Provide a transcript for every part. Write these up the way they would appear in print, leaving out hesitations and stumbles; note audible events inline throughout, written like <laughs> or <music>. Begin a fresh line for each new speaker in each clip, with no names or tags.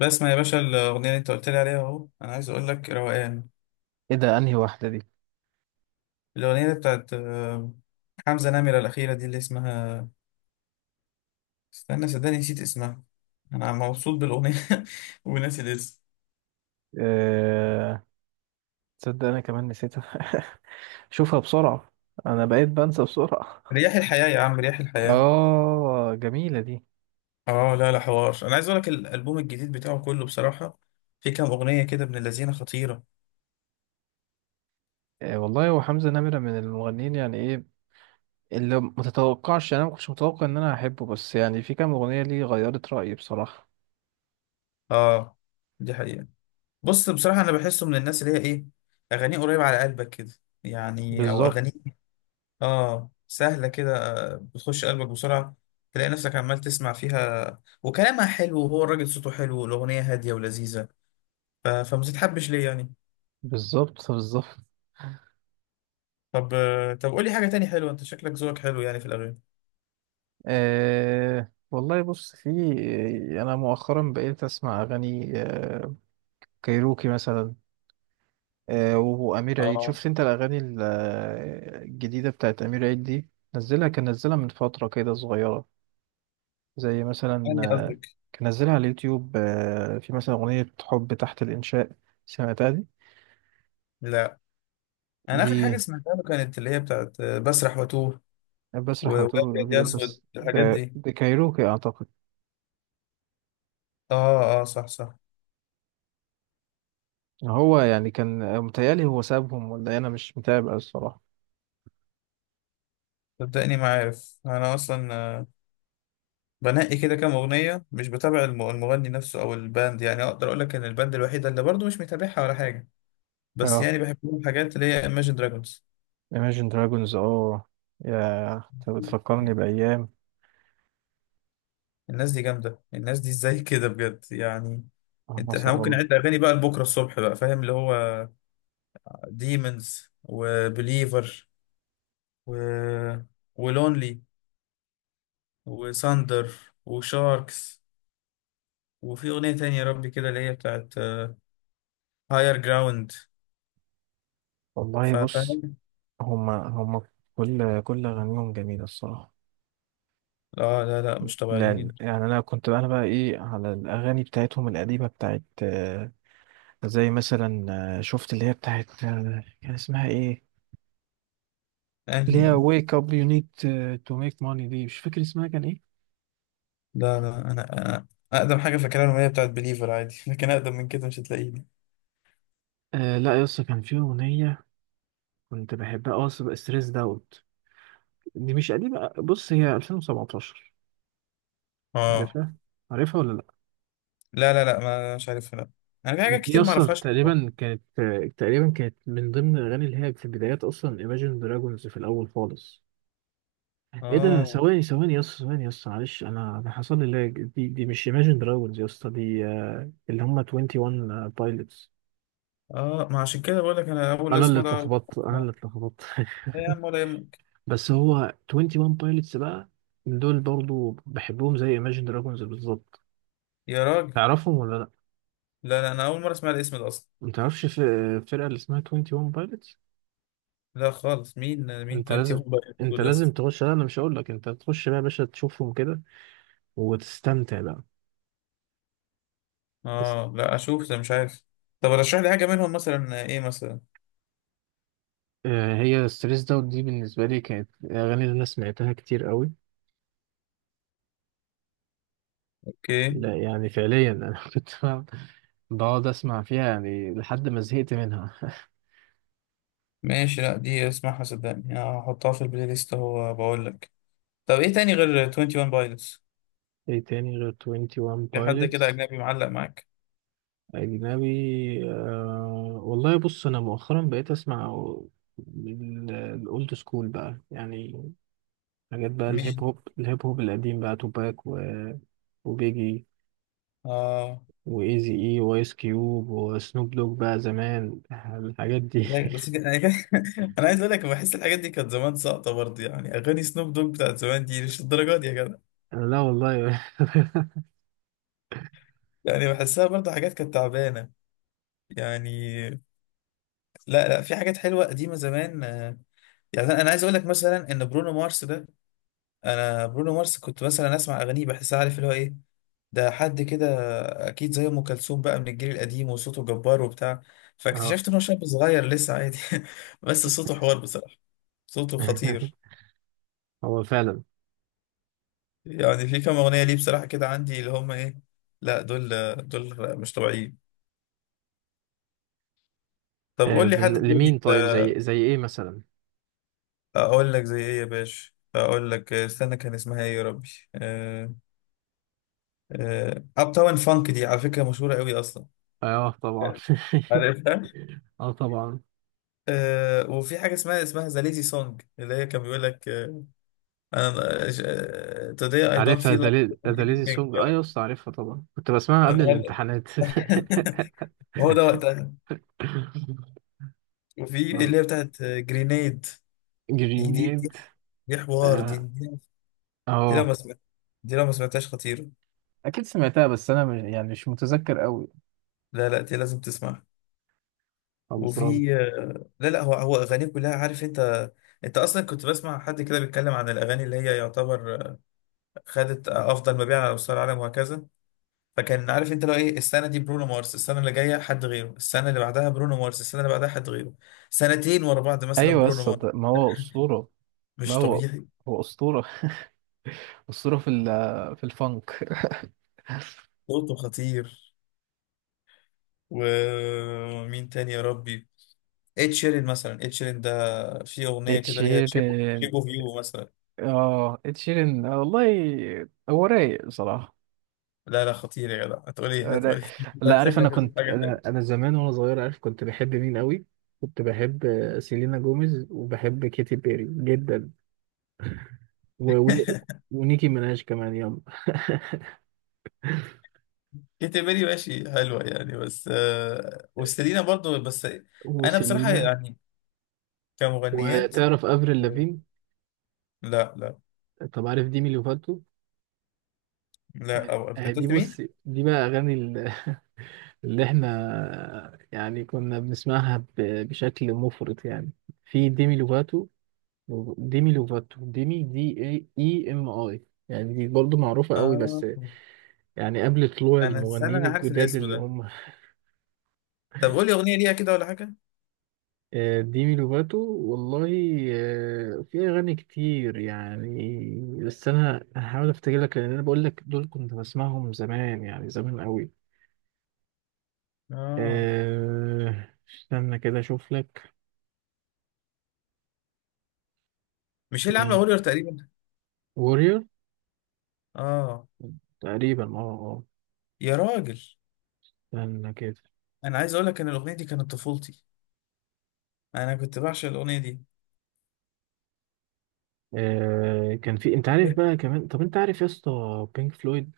بسمع يا باشا الأغنية اللي أنت قلت لي عليها أهو. أنا عايز أقول لك روقان
ايه ده، انهي واحدة دي؟
الأغنية اللي بتاعت حمزة نمرة الأخيرة دي اللي اسمها. استنى، صدقني نسيت اسمها. أنا مبسوط بالأغنية <laughs> وناسي الاسم.
أه... تصدق انا كمان نسيتها. <laughs> شوفها بسرعة. انا بقيت بنسى بسرعة.
رياح الحياة يا عم، رياح الحياة.
اه، جميلة دي.
أه لا لا، حوار. أنا عايز أقول لك الألبوم الجديد بتاعه كله بصراحة، في كام أغنية كده ابن اللذينة خطيرة.
أه والله، هو حمزة نمرة من المغنيين، يعني ايه اللي متتوقعش. انا ما كنتش متوقع ان انا هحبه، بس يعني في كام اغنية ليه غيرت رأيي بصراحة.
أه دي حقيقة. بص بصراحة، أنا بحسه من الناس اللي هي إيه، أغانيه قريبة على قلبك كده. يعني أو
بالظبط،
أغانيه اه سهلة كده، بتخش قلبك بسرعة. تلاقي نفسك عمال تسمع فيها، وكلامها حلو، وهو الراجل صوته حلو، والأغنية هادية ولذيذة. فما تتحبش ليه يعني.
بالظبط، بالظبط.
طب طب قولي حاجة تاني حلوة. أنت شكلك ذوقك حلو يعني في الأغاني.
والله بص، في يعني انا مؤخرا بقيت اسمع اغاني، كايروكي مثلا، وأمير عيد.
اه
شفت أنت الأغاني الجديدة بتاعت أمير عيد دي؟ نزلها، كان نزلها من فترة كده صغيرة، زي مثلا،
أني قصدك.
كان نزلها على اليوتيوب، في مثلا أغنية حب تحت الإنشاء. سمعتها دي؟
لا، أنا
دي
آخر حاجة سمعتها له كانت اللي هي بتاعت بسرح وأتوه.
بسرح على طول
وأبيض يا
جميل،
أسود
بس
الحاجات
ده
دي.
ده كايروكي أعتقد.
اه اه صح صح.
هو يعني كان، متهيألي هو سابهم ولا إيه؟ أنا مش متابع الصراحة.
صدقني ما عارف أنا أصلا، بنقي كده كام أغنية، مش بتابع المغني نفسه أو الباند. يعني أقدر أقول لك إن الباند الوحيدة اللي برضه مش متابعها ولا حاجة، بس
اه،
يعني بحب لهم حاجات، اللي هي Imagine Dragons.
Imagine Dragons، اه. يا أنت بتفكرني بأيام.
الناس دي جامدة، الناس دي إزاي <laughs> كده بجد يعني.
اللهم
أنت
صل
إحنا
على
ممكن نعد
النبي.
أغاني بقى لبكرة الصبح بقى، فاهم اللي هو Demons، وبليفر، و ولونلي، وساندر، وشاركس، وفي أغنية تانية يا ربي كده اللي هي بتاعت هاير جراوند،
والله بص،
فاهم.
هما كل أغانيهم جميلة الصراحة.
لا لا لا، مش
لا
طبيعيين.
يعني، أنا كنت بقى إيه على الأغاني بتاعتهم القديمة بتاعت، زي مثلا، شفت اللي هي بتاعت، كان اسمها إيه؟ اللي
انهي
هي
دي.
wake up you need to make money، دي مش فاكر اسمها كان إيه.
لا لا، أنا اقدم حاجه فاكرها ان هي بتاعت بليفر عادي <laughs> لكن اقدم من كده مش هتلاقيني.
آه لا، يس، كان في أغنية كنت بحبها، أه، ستريس داوت. دي مش قديمة، بص هي 2017.
اه
عارفها؟ عارفها ولا لأ؟
لا لا لا، ما مش عارفها، لا. انا في حاجات
دي
كتير ما
اصلا
اعرفهاش.
تقريبا كانت من ضمن الاغاني اللي هي في بدايات اصلا Imagine Dragons في الاول خالص. ايه ده،
اه
ثواني ثواني يا اسطى، ثواني يا اسطى معلش، انا حصل لي لاج. دي مش Imagine Dragons يا اسطى، دي اللي هم 21 بايلوتس.
اه، ما عشان كده بقول لك، انا اول
انا اللي
اسم ده أول
اتلخبطت، انا اللي
مرة.
اتلخبطت.
لا يا عم ولا يهمك.
<laughs> بس هو 21 بايلوتس بقى، دول برضو بحبهم زي Imagine Dragons بالظبط.
يا راجل
تعرفهم ولا لا؟
لا لا، انا اول مره اسمع الاسم ده اصلا.
ما تعرفش فرقة اللي اسمها 21 Pilots؟
لا خالص، مين
انت
20
لازم
هم بقى.
انت
دول يا
لازم
اسطى.
تخش. لا انا مش هقول لك، انت تخش بقى يا باشا تشوفهم كده وتستمتع بقى. تست...
اه لا اشوف ده مش عارف. طب رشح لي حاجه منهم، مثلا ايه مثلا.
هي ستريس داوت دي بالنسبه لي كانت اغاني اللي انا سمعتها كتير قوي.
اوكي.
لا يعني فعليا انا <laughs> كنت بقعد اسمع فيها يعني لحد ما زهقت منها.
ماشي، لا دي اسمعها، صدقني هحطها في البلاي ليست، هو بقول لك. طب ايه تاني غير 21 بايلوتس.
<laughs> ايه تاني غير 21
في حد كده
بايلوتس؟
أجنبي معلق معاك.
اجنبي، والله بص، انا مؤخرا بقيت اسمع الاولد سكول بقى يعني، حاجات بقى،
مين.
الهيب هوب القديم بقى، توباك وبيجي
آه
وايزي اي، وايس كيوب، وسنوب دوج بقى زمان، الحاجات دي.
لا أنا <laughs> أنا عايز أقول لك بحس الحاجات دي كانت زمان ساقطة برضه. يعني أغاني سنوب دوج بتاعت زمان دي مش الدرجات دي يا جدع.
<laughs> لا والله. <laughs>
يعني بحسها برضه حاجات كانت تعبانة يعني. لا لا، في حاجات حلوة قديمة زمان. يعني أنا عايز أقول لك مثلا إن برونو مارس ده، أنا برونو مارس كنت مثلا أسمع أغانيه بحسها، عارف اللي هو إيه، ده حد كده اكيد زي ام كلثوم بقى من الجيل القديم وصوته جبار وبتاع،
اه.
فاكتشفت ان هو شاب صغير لسه عادي <laughs> بس صوته حوار بصراحه، صوته خطير.
<laughs> هو فعلا.
يعني في كام اغنيه ليه بصراحه كده عندي اللي هم ايه. لا دول، دول مش طبيعيين. طب قول لي حد تاني
لمين
انت.
طيب؟ زي ايه مثلا؟
اقول لك زي ايه يا باشا، اقول لك، استنى كان اسمها ايه يا ربي. اب تاون فانك دي على فكره مشهوره قوي اصلا.
اه طبعا.
عارفها.
<laughs> اه طبعا،
آه وفي حاجه اسمها ذا ليزي سونج، اللي هي كان بيقول لك انا today I don't
عارفها،
feel like
دليل
doing
دليل
anything.
سونج، اه يا اسطى عارفها طبعا، كنت بسمعها
أنا
قبل
النهارده
الامتحانات. <laughs>
<laughs> هو ده وقتها. وفي اللي هي بتاعت جرينيد. دي دي دي,
جرينيد.
دي حوار دي
اه،
دي, دي لو
آه،
ما سمعت، دي لو ما سمعتهاش خطيرة.
اكيد سمعتها، بس انا يعني مش متذكر قوي.
لا لا، دي لازم تسمعها.
خلصان.
وفي لا لا، هو اغانيه كلها، عارف انت. انت اصلا كنت بسمع حد كده بيتكلم عن الاغاني اللي هي يعتبر خدت افضل مبيع على مستوى العالم وهكذا. فكان عارف انت لو ايه، السنه دي برونو مارس، السنه اللي جايه حد غيره، السنه اللي بعدها برونو مارس، السنه اللي بعدها حد غيره، سنتين ورا بعض مثلا
ايوه يا
برونو
اسطى،
مارس.
ما هو اسطوره. لا،
مش
هو
طبيعي.
أسطورة، أسطورة في في الفانك.
صوته خطير. ومين تاني يا ربي. ed شيرين مثلا، ed شيرين ده في
<laughs>
اغنيه
ed
كده اللي هي شيب،
شيرين.
شيب اوف يو مثلا.
اه ed شيرين، والله هو رايق بصراحة.
لا لا، خطير يا جدع. هتقول ايه، هتقول
لا،
ايه <laughs>
لا
أنت
عارف، انا
شكلك هتقول
كنت
حاجه تانيه.
انا زمان وانا صغير، عارف كنت بحب مين قوي؟ كنت بحب، سيلينا جوميز، وبحب كيتي بيري جدا، و... ون-
<laughs>
ونيكي ميناج كمان يلا. <laughs>
كيتي بيري ماشي حلوه يعني، بس وستيلينا برضو، بس انا بصراحه
وسيلينا.
يعني كمغنيات.
وتعرف افريل
آه،
لافين؟
لا لا
طب عارف ديمي لوفاتو؟
لا. انت
دي
قلت
بص،
مين؟
دي بقى اغاني اللي احنا يعني كنا بنسمعها بشكل مفرط يعني. في ديمي لوفاتو لوفاتو ديمي، دي اي اي ام اي، يعني دي برضه معروفة قوي،
اه،
بس يعني قبل طلوع
انا استنى،
المغنيين
انا عارف
الجداد
الاسم
اللي
ده.
هم،
طب قول لي اغنيه ليها كده ولا حاجه.
ديمي لوفاتو. والله، في أغاني كتير يعني، بس أنا هحاول أفتكر لك، لأن أنا بقول لك دول كنت بسمعهم زمان يعني زمان قوي.
اه
استنى كده أشوف لك.
مش هي اللي عامله
يعني
هولير تقريبا.
وورير
اه.
تقريبا، اه
يا راجل،
استنى كده.
انا عايز اقول لك ان الاغنيه دي كانت طفولتي، انا كنت بعشق الاغنيه دي.
آه، كان في، انت عارف
إيه؟
بقى كمان، طب انت عارف يا اسطى بينك فلويد؟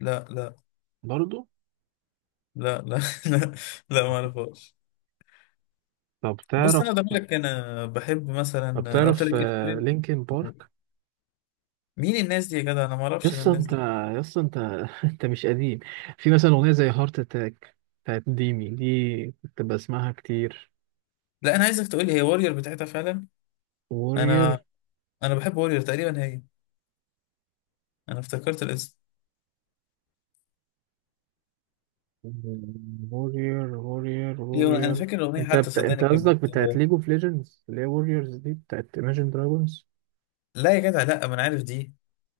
لا لا
برضو.
لا لا <laughs> لا لا، ما اعرفهاش.
طب
بص انا
تعرف؟
ضميرك، انا بحب مثلا،
طب
انا قلت
تعرف
لك إيه،
لينكن بارك؟
مين الناس دي يا جدع، انا ما
يا
اعرفش انا
اسطى
الناس
انت
دي.
يا اسطى انت <laughs> انت مش قديم. في مثلا اغنيه زي هارت اتاك بتاعت ديمي، دي كنت بسمعها كتير.
لا، انا عايزك تقول لي هي واريور بتاعتها فعلا.
وورير
انا انا بحب واريور تقريبا هي، انا افتكرت الاسم. هي انا
وورير
فاكر الاغنيه
انت
حتى
انت
صدقني كانت.
قصدك بتاعت ليج اوف ليجندز اللي هي ووريرز دي بتاعت ايماجين دراجونز،
لا يا جدع لا، ما انا عارف دي.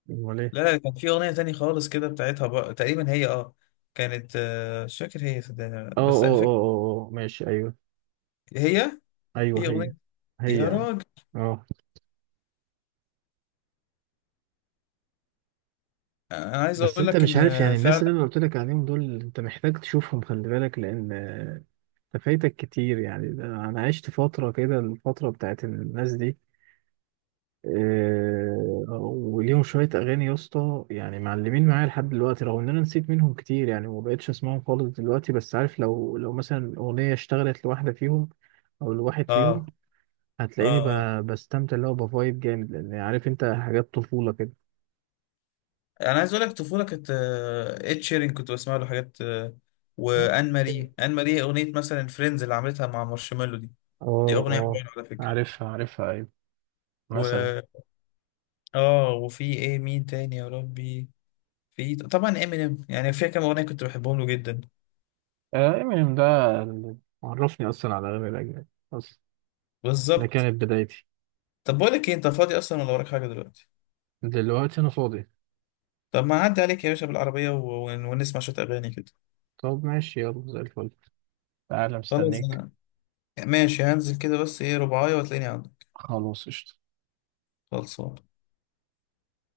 ولا ايه؟
لا لا، كان في اغنيه تانية خالص كده بتاعتها بقى تقريبا هي اه، كانت مش فاكر هي صدقني ولا لأ.
اه
بس
اه
انا
اه
فاكر
اه، ماشي ايوه.
هي في
ايوه هي
اغنيه. يا
هي اه
راجل،
آه.
انا عايز
بس
اقول
انت
لك
مش
ان
عارف يعني، الناس
فعلا.
اللي انا قلت لك عليهم دول انت محتاج تشوفهم، خلي بالك، لان، انت فايتك كتير يعني. ده انا عشت فتره كده الفتره بتاعت الناس دي، وليهم شويه اغاني يا اسطى، يعني معلمين معايا لحد دلوقتي، رغم ان انا نسيت منهم كتير يعني وما بقتش اسمعهم خالص دلوقتي، بس عارف، لو مثلا اغنيه اشتغلت لواحده فيهم او لواحد
اه
فيهم،
اه
هتلاقيني
اه،
بستمتع اللي هو بفايب جامد، لان عارف انت حاجات طفوله
انا عايز اقول لك طفوله كانت اد شيرين كنت بسمع له حاجات، وان
كده.
ماري، ان ماري اغنيه مثلا فريندز اللي عملتها مع مارشميلو دي، دي
اه
اغنيه
اه،
حلوه على فكره.
عارفها عارفها، ايوه. مثلا.
و اه وفي ايه، مين تاني يا ربي. في طبعا امينيم، يعني فيها كام اغنيه كنت بحبهم له جدا.
امينيم ده اللي عرفني اصلا على الاغاني الاجنبي اصلا، ده
بالظبط.
كانت بدايتي.
طب بقول لك ايه، انت فاضي اصلا ولا وراك حاجه دلوقتي.
دلوقتي انا فاضي.
طب ما اعدي عليك يا باشا بالعربيه ونسمع شويه اغاني كده.
طب ماشي، يلا زي الفل، تعالى
خلاص
مستنيك.
انا ماشي، هنزل كده بس ايه رباعية وتلاقيني عندك.
خلاص قشطة.
خلصان.